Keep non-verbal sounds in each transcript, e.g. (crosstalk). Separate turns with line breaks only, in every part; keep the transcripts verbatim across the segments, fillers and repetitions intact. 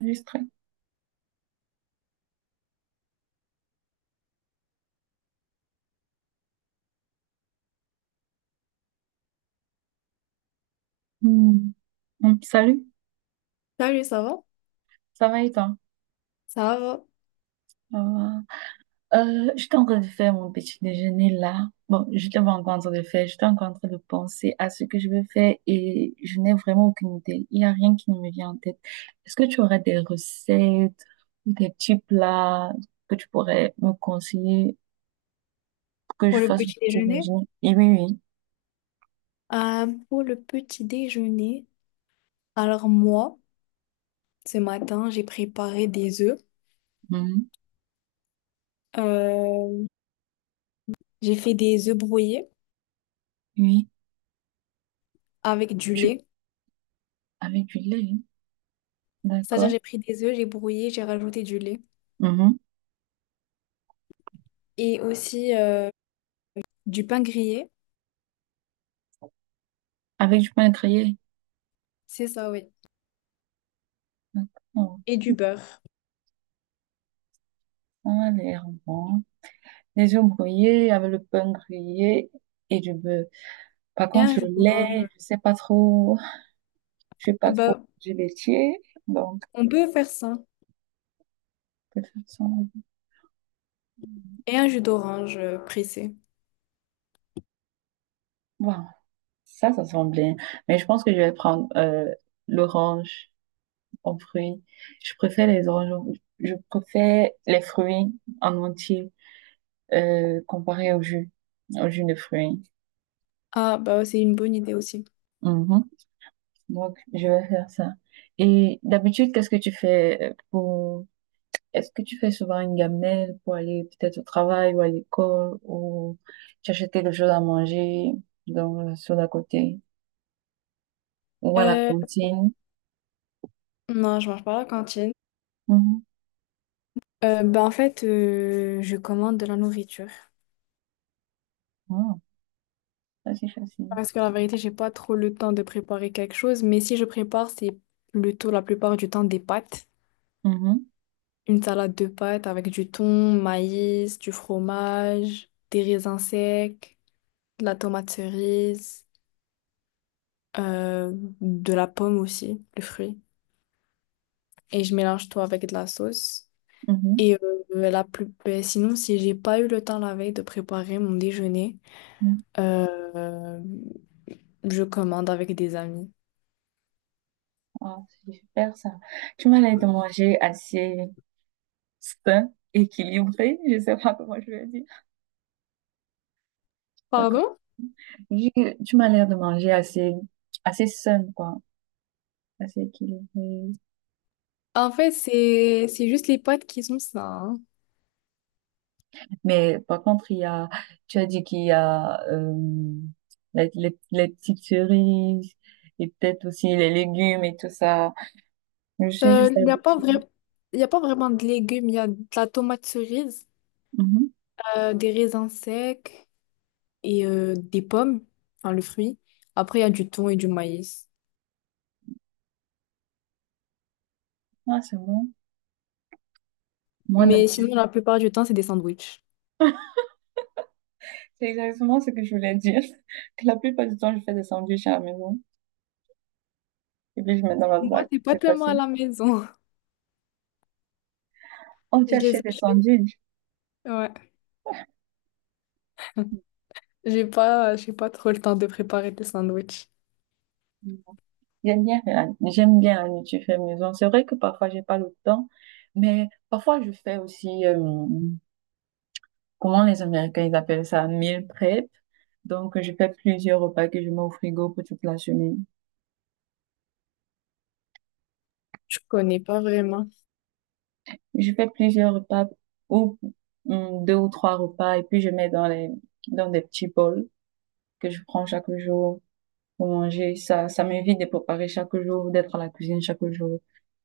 Enregistré. Hmm. Donc, salut,
Salut, ça va?
ça va et toi?
Ça va.
Ça va. Euh, j'étais en train de faire mon petit déjeuner là. Bon, je n'étais pas encore en train de le faire, j'étais encore en train de penser à ce que je veux faire et je n'ai vraiment aucune idée. Il n'y a rien qui ne me vient en tête. Est-ce que tu aurais des recettes ou des petits plats que tu pourrais me conseiller pour que je
Pour le
fasse mon
petit
petit
déjeuner?
déjeuner? Et oui, oui.
Euh, pour le petit déjeuner, alors moi, ce matin, j'ai préparé des œufs.
Mhm.
Euh, j'ai fait des œufs brouillés
Oui,
avec du
je...
lait.
avec du lait, hein.
C'est-à-dire,
D'accord.
j'ai pris des œufs, j'ai brouillé, j'ai rajouté du lait.
Mhm.
Et aussi euh, du pain grillé.
Avec du pain grillé,
C'est ça, oui.
d'accord.
Et du beurre.
Ça a l'air bon. Les œufs brouillés avec le pain grillé et du beurre. Par
Et
contre,
un jus
le lait,
d'orange.
je sais pas trop, je suis
Ah
pas trop
bah,
du laitier, donc
on peut faire ça.
de toute façon,
Et un jus d'orange euh, pressé.
bon, ça, ça sent bien. Mais je pense que je vais prendre euh, l'orange en fruits. Je préfère les oranges, en- je préfère les fruits en entier euh, comparé au jus, au jus de fruits.
Ah, bah c'est une bonne idée aussi.
Mhm. Donc, je vais faire ça. Et d'habitude, qu'est-ce que tu fais euh, pour est-ce que tu fais souvent une gamelle pour aller peut-être au travail ou à l'école ou tu achètes quelque chose à manger dans, sur la côté ou à la
Euh,
cantine?
non, je mange pas à la cantine.
Mhm.
Euh, ben, en fait, euh, je commande de la nourriture.
Ah, ça c'est facile.
Parce que la vérité, j'ai pas trop le temps de préparer quelque chose, mais si je prépare, c'est plutôt la plupart du temps des pâtes.
Mhm,
Une salade de pâtes avec du thon, maïs, du fromage, des raisins secs, de la tomate cerise, euh, de la pomme aussi, le fruit. Et je mélange tout avec de la sauce.
mhm,
Et euh, la plus... ben, sinon, si j'ai pas eu le temps la veille de préparer mon déjeuner,
mhm.
Euh, je commande avec des amis.
Ah, c'est super ça. Tu m'as l'air de manger assez sain, équilibré, je sais pas comment je vais dire. Pas comme-
Pardon?
Je- Tu m'as l'air de manger assez, assez sain, quoi. Assez équilibré,
En fait, c'est c'est juste les pâtes qui sont ça, hein.
mais par contre, il y a, tu as dit qu'il y a euh, les, les, les petites cerises et peut-être aussi les légumes et tout ça. Je suis
Euh,
juste
Il n'y a pas
habituée.
vrai... il y a pas vraiment de légumes. Il y a de la tomate cerise,
Mhm.
euh, des raisins secs et euh, des pommes, enfin le fruit. Après, il y a du thon et du maïs.
Ah, c'est bon. Moi,
Mais
d'habitude.
sinon, la plupart du temps, c'est des sandwichs.
C'est exactement ce que je voulais dire. (laughs) Que la plupart du temps, je fais des sandwichs à la maison. Et puis, je mets dans la
Moi,
sac.
c'est pas
C'est
tellement à
facile.
la maison. (laughs)
On
Je les
t'achète des
achète.
sandwichs.
Ouais. J'ai pas, j'ai pas trop le temps de préparer des sandwichs.
J'aime bien, la- j'aime bien la nourriture faite maison. C'est vrai que parfois, j'ai pas le temps. Mais parfois, je fais aussi. Euh, comment les Américains ils appellent ça, meal prep. Donc, je fais plusieurs repas que je mets au frigo pour toute la semaine.
Je connais pas vraiment.
Je fais plusieurs repas ou hum, deux ou trois repas et puis je mets dans les dans des petits bols que je prends chaque jour pour manger. Ça, ça m'évite de préparer chaque jour, d'être à la cuisine chaque jour.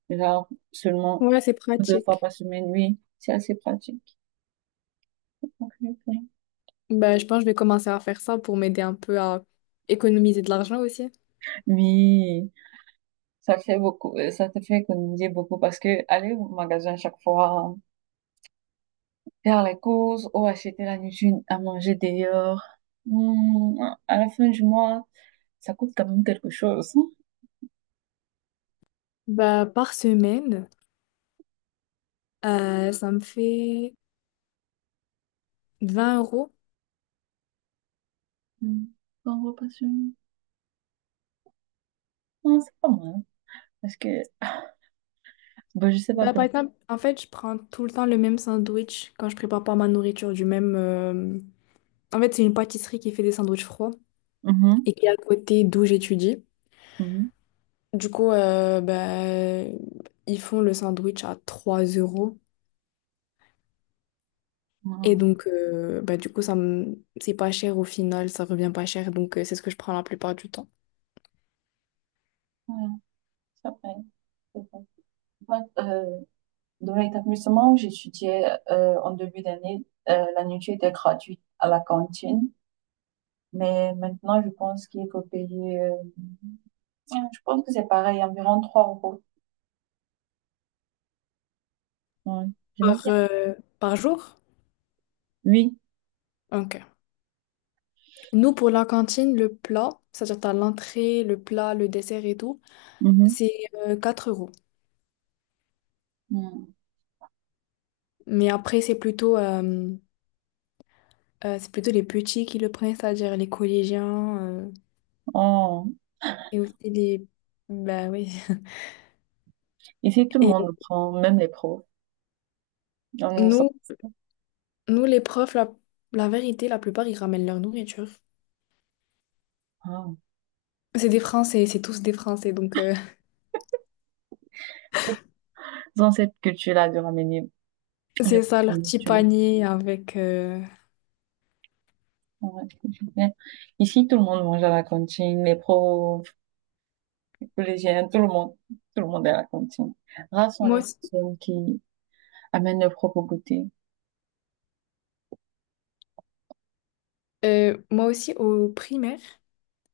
Genre seulement
Ouais, c'est
deux fois
pratique.
par semaine, oui, c'est assez pratique. Ok, ok.
Bah, je pense que je vais commencer à faire ça pour m'aider un peu à économiser de l'argent aussi.
Oui, ça fait beaucoup, euh, ça te fait économiser beaucoup parce que aller au magasin chaque fois. Faire les courses ou acheter la nuisine à manger dehors. Hmm, à la fin du mois, ça coûte quand même quelque chose.
Bah, par semaine, euh, ça me fait vingt euros.
Hmm, bon, repassion. Non, c'est pas mal. Parce que, bon, je sais pas
Bah, par
comment.
exemple, en fait, je prends tout le temps le même sandwich quand je prépare pas ma nourriture du même... euh, En fait, c'est une pâtisserie qui fait des sandwichs froids
Mhm,
et qui est à côté d'où j'étudie.
mhm.
Du coup, euh, bah, ils font le sandwich à trois euros. Et
Ah,
donc, euh, bah, du coup, ça me... c'est pas cher au final, ça revient pas cher. Donc, euh, c'est ce que je prends la plupart du temps.
voilà, ça va. C'est bon. Bah, euh, Dans l'établissement où j'étudiais euh, en début d'année, euh, la nourriture était gratuite à la cantine. Mais maintenant, je pense qu'il faut payer, euh, je pense que c'est pareil, environ trois euros. Ouais, j'aime
Par,
bien.
euh, par jour?
Oui.
Ok. Nous, pour la cantine, le plat, c'est-à-dire t'as l'entrée, le plat, le dessert et tout,
Mhm.
c'est euh, quatre euros.
Mm.
Mais après, c'est plutôt, euh, euh, c'est plutôt les petits qui le prennent, c'est-à-dire les collégiens euh,
Oh.
et aussi les... Bah oui. (laughs)
Ici, tout le
Et
monde le prend, même les pros. On s'en-
nous, Nous, les profs, la, la vérité, la plupart, ils ramènent leur nourriture.
Ah,
C'est des Français, c'est tous des Français, donc euh,
dans cette culture-là de ramener
(laughs)
le
c'est ça, leur petit
produit.
panier avec... euh,
Ouais. Ici, tout le monde mange à la cantine, les pros, collégienne, tout le monde, tout le monde est à la cantine. Rares sont
Moi
les
aussi,
personnes qui amènent leur propre goûter.
euh, moi aussi, au primaire,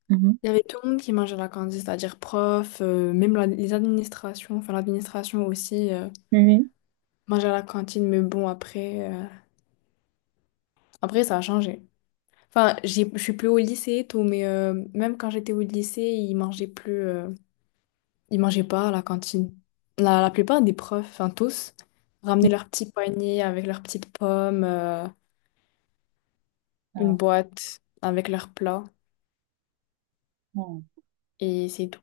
Mhm.
il y avait tout le monde qui mangeait à la cantine, c'est-à-dire prof, euh, même la- les administrations, enfin l'administration aussi euh,
Oui,
mangeait à la cantine, mais bon, après, euh, après ça a changé. Enfin, j'ai- je suis plus au lycée et tout, mais euh, même quand j'étais au lycée, ils mangeaient plus... euh, ils mangeaient pas à la cantine. La, la plupart des profs, enfin tous, ramenaient
oui.
leur petit panier avec leurs petites pommes, euh, une
Alors,
boîte avec leurs plats,
bon,
et c'est tout.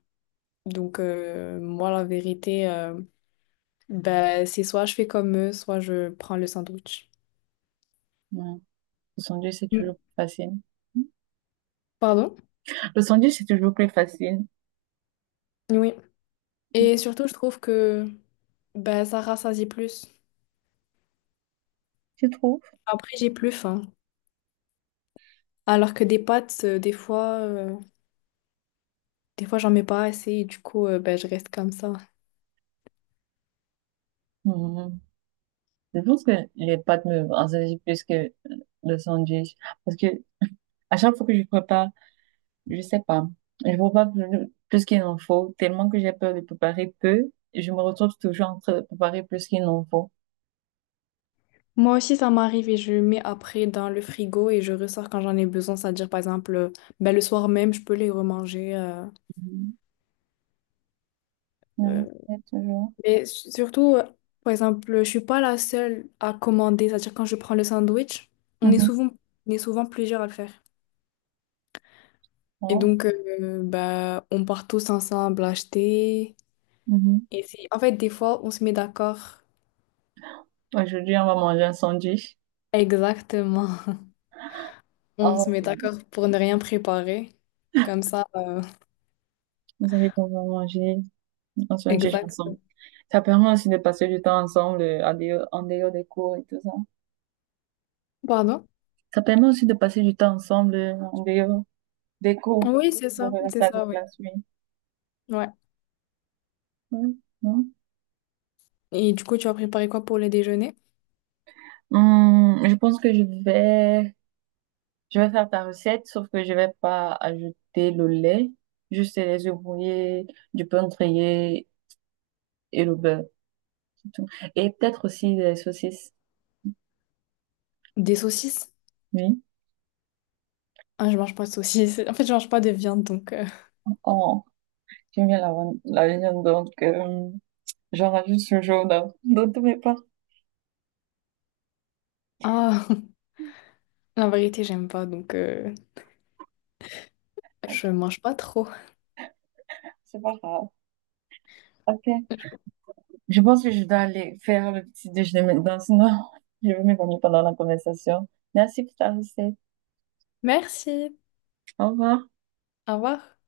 Donc, euh, moi, la vérité, euh, ben, c'est soit je fais comme eux, soit je prends le sandwich.
ouais. Le sandwich, c'est
Mm.
toujours plus facile.
Pardon?
Le sandwich, c'est toujours plus facile.
Oui. Et surtout, je trouve que ben, ça rassasie plus.
Tu trouves?
Après, j'ai plus faim. Alors que des pâtes, euh, des fois, euh, des fois, j'en mets pas assez, et du coup, euh, ben, je reste comme ça.
Mhm. Je pense que les pâtes me rassaisent plus que le sandwich. Parce que à chaque fois que je prépare, je sais pas, je prépare plus plus qu'il en faut, tellement que j'ai peur de préparer peu, je me retrouve toujours en train de préparer plus qu'il n'en faut.
Moi aussi, ça m'arrive et je mets après dans le frigo et je ressors quand j'en ai besoin. C'est-à-dire, par exemple, euh, ben, le soir même, je peux les remanger. euh,
Mhm. Ouais,
euh.
c'est toujours.
Mais su- surtout, euh, par exemple, je suis pas la seule à commander. C'est-à-dire, quand je prends le sandwich, on est
Mhm.
souvent, on est souvent plusieurs à le faire. Et
Oh.
donc, euh, bah, on part tous ensemble acheter.
Mhm.
Et c'est- en fait, des fois, on se met d'accord.
Aujourd'hui, on va manger un sandwich.
Exactement. On
Oh,
se met d'accord pour ne rien préparer. Comme ça, euh,
vous savez qu'on va manger un
(laughs)
sandwich
exact.
ensemble. Ça permet aussi de passer du temps ensemble euh, en dehors, en dehors des cours et tout ça.
Pardon?
Ça permet aussi de passer du temps ensemble euh, en dehors des cours,
Oui, c'est
de
ça, c'est
relaxer avec
ça, oui.
la classe, oui.
Ouais.
Oui, non.
Et du coup, tu vas préparer quoi pour le déjeuner?
Hum, je pense que je vais, je vais faire ta recette, sauf que je vais pas ajouter le lait, juste les œufs brouillés, du pain grillé et le beurre. C'est tout. Et peut-être aussi des saucisses.
Des saucisses?
Oui.
Ah, je mange pas de saucisses. (laughs) En fait, je mange pas de viande, donc... euh,
Oh 어, 김이랑은 la van- la viande, donc euh, j'en rajoute ce jaune hein, dans tous mes plats.
Ah, (laughs) la vérité, j'aime pas, donc... euh,
Ok,
je mange pas trop.
c'est pas grave. Ok,
(laughs)
je pense que je dois aller faire le petit déjeuner maintenant, sinon (laughs) je vais m'évanouir pendant la conversation. Merci pour ta recette.
Merci.
Au revoir.
Au revoir.